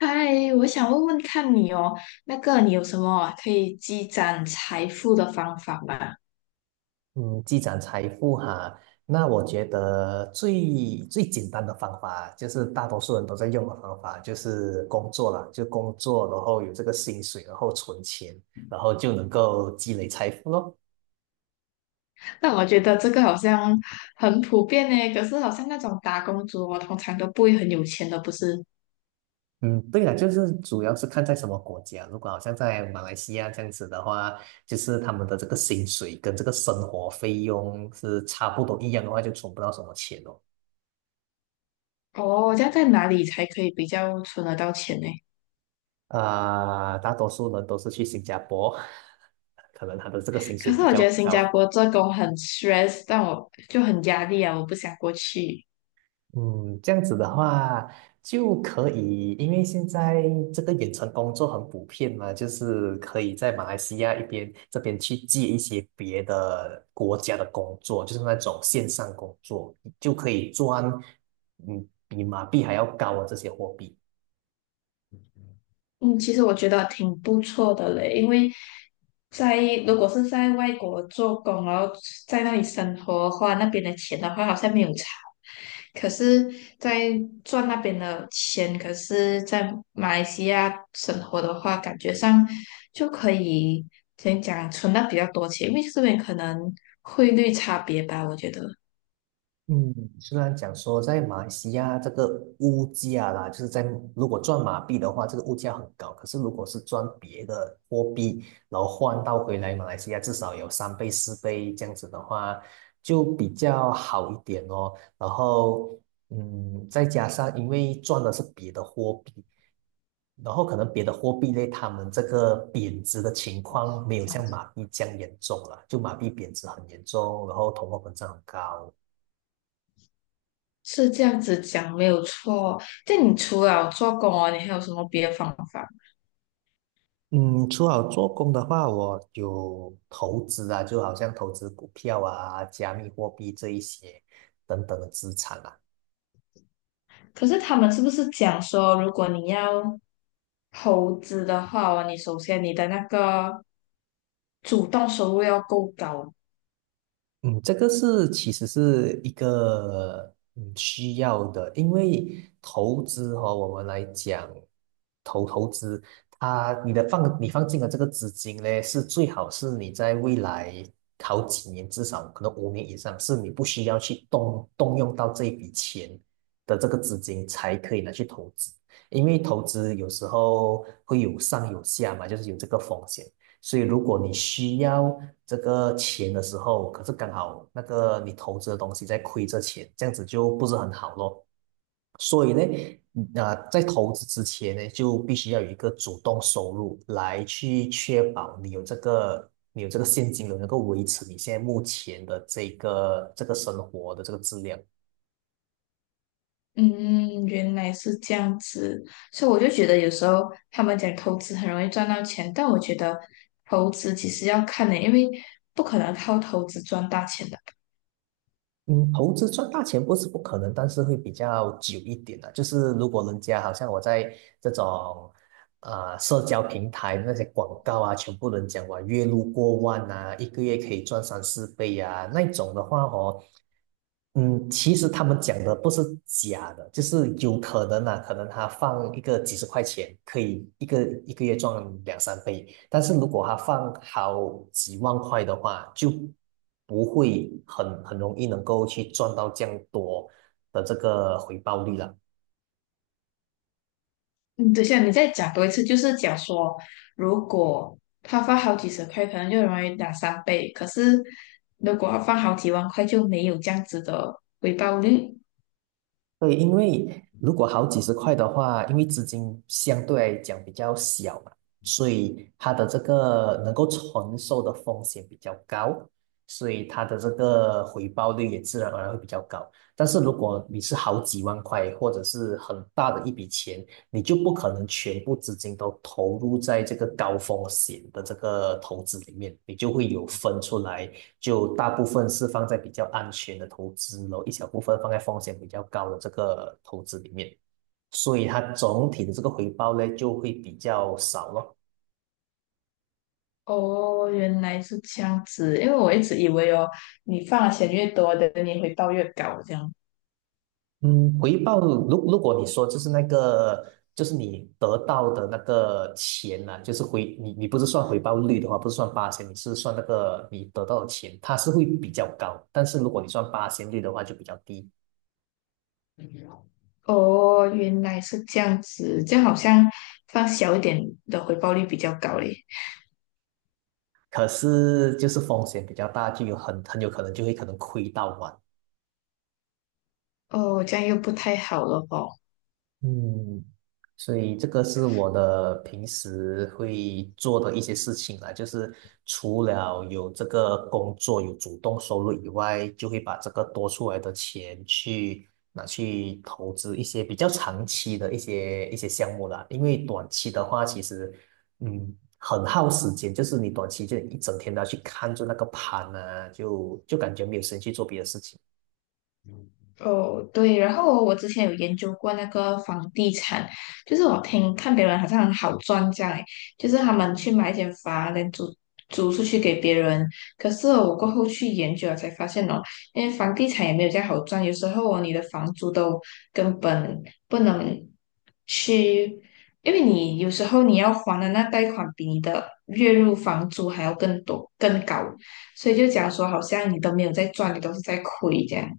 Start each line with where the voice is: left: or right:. left: 嗨，我想问问看你哦，那个你有什么可以积攒财富的方法吗？
right: 嗯，积攒财富哈，那我觉得最简单的方法，就是大多数人都在用的方法，就是工作啦，就工作，然后有这个薪水，然后存钱，然后就能够积累财富咯。
left: 那我觉得这个好像很普遍呢，可是好像那种打工族哦，通常都不会很有钱的，不是？
right: 嗯，对了，就是主要是看在什么国家，如果好像在马来西亚这样子的话，就是他们的这个薪水跟这个生活费用是差不多一样的话，就存不到什么钱哦。
left: 哦，这样在哪里才可以比较存得到钱呢？
right: 啊、大多数人都是去新加坡，可能他的这个薪
left: 可
right: 水
left: 是
right: 比
left: 我
right: 较
left: 觉得新加
right: 高。
left: 坡做工很 stress，但我就很压力啊，我不想过去。
right: 嗯，这样子的话就可以，因为现在这个远程工作很普遍嘛，就是可以在马来西亚一边这边去接一些别的国家的工作，就是那种线上工作，就可以赚比马币还要高的这些货币。
left: 嗯，其实我觉得挺不错的嘞，因为在如果是在外国做工，然后在那里生活的话，那边的钱的话，好像没有差。可是，在赚那边的钱，可是在马来西亚生活的话，感觉上就可以怎样讲啊存到比较多钱，因为这边可能汇率差别吧，我觉得
right: 嗯，虽然讲说在马来西亚这个物价啦，就是在如果赚马币的话，这个物价很高。可是如果是赚别的货币，然后换到回来马来西亚，至少有三倍、四倍这样子的话，就比较好一点哦。然后，再加上因为赚的是别的货币，然后可能别的货币类，他们这个贬值的情况没有像马币这样严重了，就马币贬值很严重，然后通货膨胀很高。
left: 是这样子讲没有错。这样你除了做工哦，你还有什么别的方法？
right: 嗯，除好做工的话，我有投资啊，就好像投资股票啊、加密货币这一些等等的资产啊。
left: 可是他们是不是讲说，如果你要投资的话哦你首先你的那个主动收入要够高。
right: 嗯，这个是其实是一个需要的，因为投资哦，我们来讲投资，它你的放你放进的这个资金呢，是最好是你在未来好几年，至少可能五年以上，是你不需要去动用到这一笔钱的这个资金才可以拿去投资，因为投资有时候会有上有下嘛，就是有这个风险。所以如果你需要这个钱的时候，可是刚好那个你投资的东西在亏着钱，这样子就不是很好咯。所以呢，在投资之前呢，就必须要有一个主动收入来去确保你有这个现金流，能够维持你现在目前的这个生活的这个质量。
left: 嗯，原来是这样子，所以我就觉得有时候他们讲投资很容易赚到钱，但我觉得投资其实要看的，因为不可能靠投资赚大钱的。
right: 嗯，投资赚大钱不是不可能，但是会比较久一点的。就是如果人家好像我在这种社交平台那些广告啊，全部人讲哇月入过万啊，一个月可以赚三四倍啊，那种的话哦，其实他们讲的不是假的，就是有可能啊，可能他放一个几十块钱，可以一个月赚两三倍，但是如果他放好几万块的话，就不会很容易能够去赚到这样多的这个回报率了。
left: 嗯，等一下，你再讲多一次，就是讲说，如果他放好几十块，可能就容易两三倍；可是如果他放好几万块，就没有这样子的回报率。
right: 对，因为如果好几十块的话，因为资金相对来讲比较小嘛，所以它的这个能够承受的风险比较高，所以它的这个回报率也自然而然会比较高。但是如果你是好几万块，或者是很大的一笔钱，你就不可能全部资金都投入在这个高风险的这个投资里面，你就会有分出来就大部分是放在比较安全的投资，然后一小部分放在风险比较高的这个投资里面，所以它总体的这个回报呢就会比较少咯。
left: 哦，原来是这样子，因为我一直以为哦，你放的钱越多的，你回报越高这样。
right: 嗯，回报如果你说就是那个就是你得到的那个钱呢、就是你不是算回报率的话，不是算八千，你是算那个你得到的钱，它是会比较高。但是如果你算八千率的话，就比较低。
left: 哦，原来是这样子，这样好像放小一点的回报率比较高嘞。
right: 可是就是风险比较大，就有很有可能就会可能亏到完。
left: 哦，这样又不太好了哦。
right: 嗯，所以这个是我的平时会做的一些事情啦，就是除了有这个工作有主动收入以外，就会把这个多出来的钱去拿去投资一些比较长期的一些项目啦。因为短期的话，其实很耗时间，就是你短期就一整天都要去看着那个盘啊，就感觉没有时间去做别的事情。
left: 哦，对，然后我之前有研究过那个房地产，就是我听看别人好像很好赚这样，诶，就是他们去买一间房，然后租出去给别人。可是我过后去研究了才发现哦，因为房地产也没有这样好赚，有时候哦，你的房租都根本不能去，因为你有时候你要还的那贷款比你的月入房租还要更多更高，所以就讲说好像你都没有在赚，你都是在亏这样。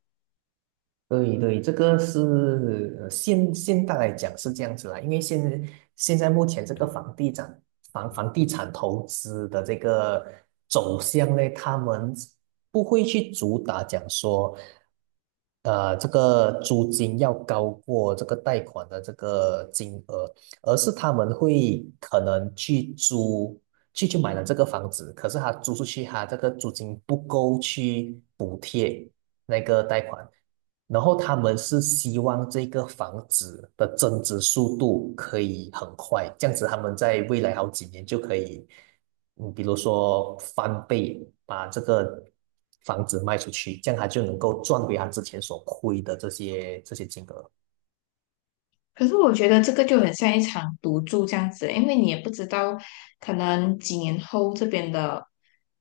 right: 对对，这个是现代来讲是这样子啦，因为现在目前这个房地产房地产投资的这个走向呢，他们不会去主打讲说，这个租金要高过这个贷款的这个金额，而是他们会可能去租去去买了这个房子，可是他租出去，他这个租金不够去补贴那个贷款。然后他们是希望这个房子的增值速度可以很快，这样子他们在未来好几年就可以，比如说翻倍把这个房子卖出去，这样他就能够赚回他之前所亏的这些金额。
left: 可是我觉得这个就很像一场赌注这样子，因为你也不知道可能几年后这边的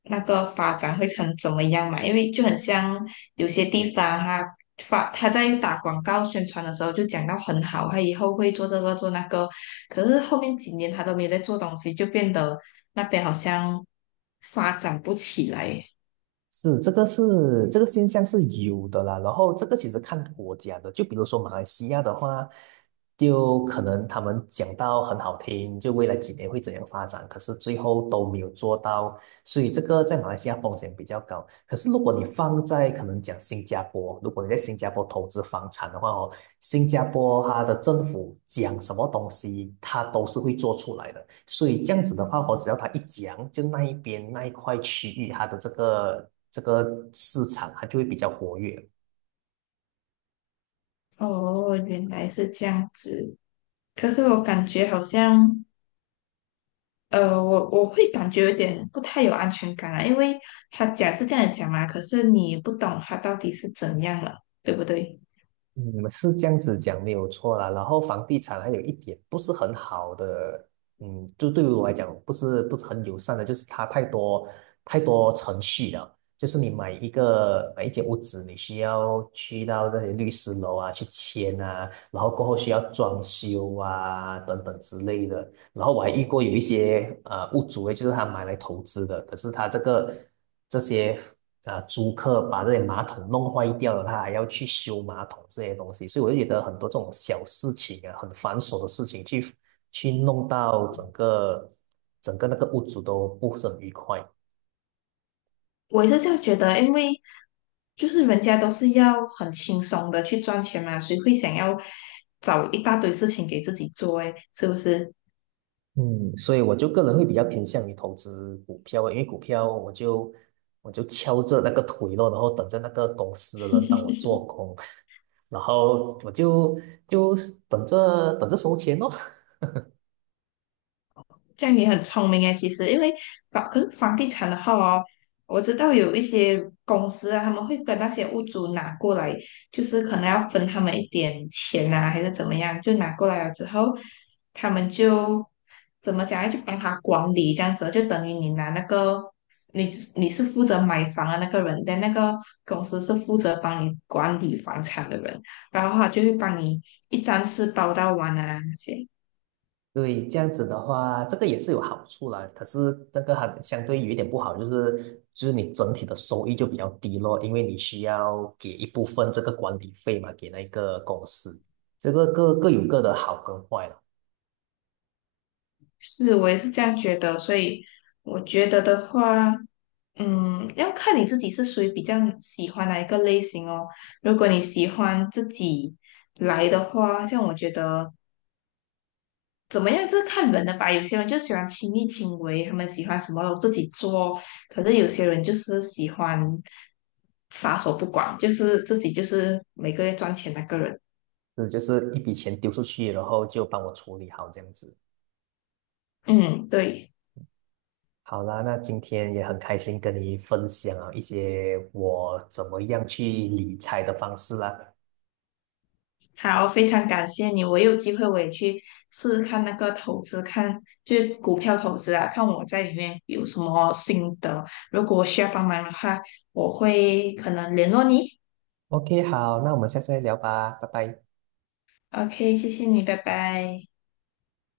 left: 那个发展会成怎么样嘛，因为就很像有些地方它发它在打广告宣传的时候就讲到很好，它以后会做这个做那个，可是后面几年它都没有在做东西，就变得那边好像发展不起来。
right: 是，这个是这个现象是有的啦。然后这个其实看国家的，就比如说马来西亚的话，就可能他们讲到很好听，就未来几年会怎样发展，可是最后都没有做到。所以这个在马来西亚风险比较高。可是如果你放在可能讲新加坡，如果你在新加坡投资房产的话哦，新加坡它的政府讲什么东西，它都是会做出来的。所以这样子的话我只要它一讲，就那一块区域它的这个市场，它就会比较活跃。
left: 哦，原来是这样子。可是我感觉好像。我会感觉有点不太有安全感啊，因为他讲是这样讲嘛，可是你不懂他到底是怎样了，对不对？
right: 嗯，是这样子讲没有错啦。然后房地产还有一点不是很好的，就对于我来讲不是很友善的，就是它太多太多程序了。就是你买一间屋子，你需要去到那些律师楼啊去签啊，然后过后需要装修啊等等之类的。然后我还遇过有一些屋主诶，就是他买来投资的，可是他这些租客把这些马桶弄坏掉了，他还要去修马桶这些东西，所以我就觉得很多这种小事情啊，很繁琐的事情去弄到整个那个屋主都不是很愉快。
left: 我也是这样觉得，因为就是人家都是要很轻松的去赚钱嘛，谁会想要找一大堆事情给自己做诶，是不是？
right: 嗯，所以我就个人会比较偏向于投资股票，因为股票我就敲着那个腿咯，然后等着那个公司的人帮我做工，然后我就等着等着收钱咯。
left: 这样也很聪明诶，其实因为房可是房地产的话哦，我知道有一些公司啊，他们会跟那些屋主拿过来，就是可能要分他们一点钱啊，还是怎么样，就拿过来了之后，他们就怎么讲，要去帮他管理这样子，就等于你拿那个你你是负责买房的那个人，但那个公司是负责帮你管理房产的人，然后他就会帮你一站式包到完啊那些。
right: 对，这样子的话，这个也是有好处啦。可是那个还相对有一点不好，就是你整体的收益就比较低咯，因为你需要给一部分这个管理费嘛，给那个公司。这个各有各的好跟坏了，
left: 是，我也是这样觉得，所以我觉得的话，嗯，要看你自己是属于比较喜欢哪一个类型哦。如果你喜欢自己来的话，像我觉得怎么样，就是看人的吧。有些人就喜欢亲力亲为，他们喜欢什么都自己做；可是有些人就是喜欢撒手不管，就是自己就是每个月赚钱那个人。
right: 这就是一笔钱丢出去，然后就帮我处理好这样子。
left: 嗯，对。
right: 好啦，那今天也很开心跟你分享啊一些我怎么样去理财的方式啦。
left: 好，非常感谢你，我有机会我也去试试看那个投资，看就是股票投资啊，看我在里面有什么心得。如果需要帮忙的话，我会可能联络你。
right: OK，好，那我们下次再聊吧，拜拜。
left: OK，谢谢你，拜拜。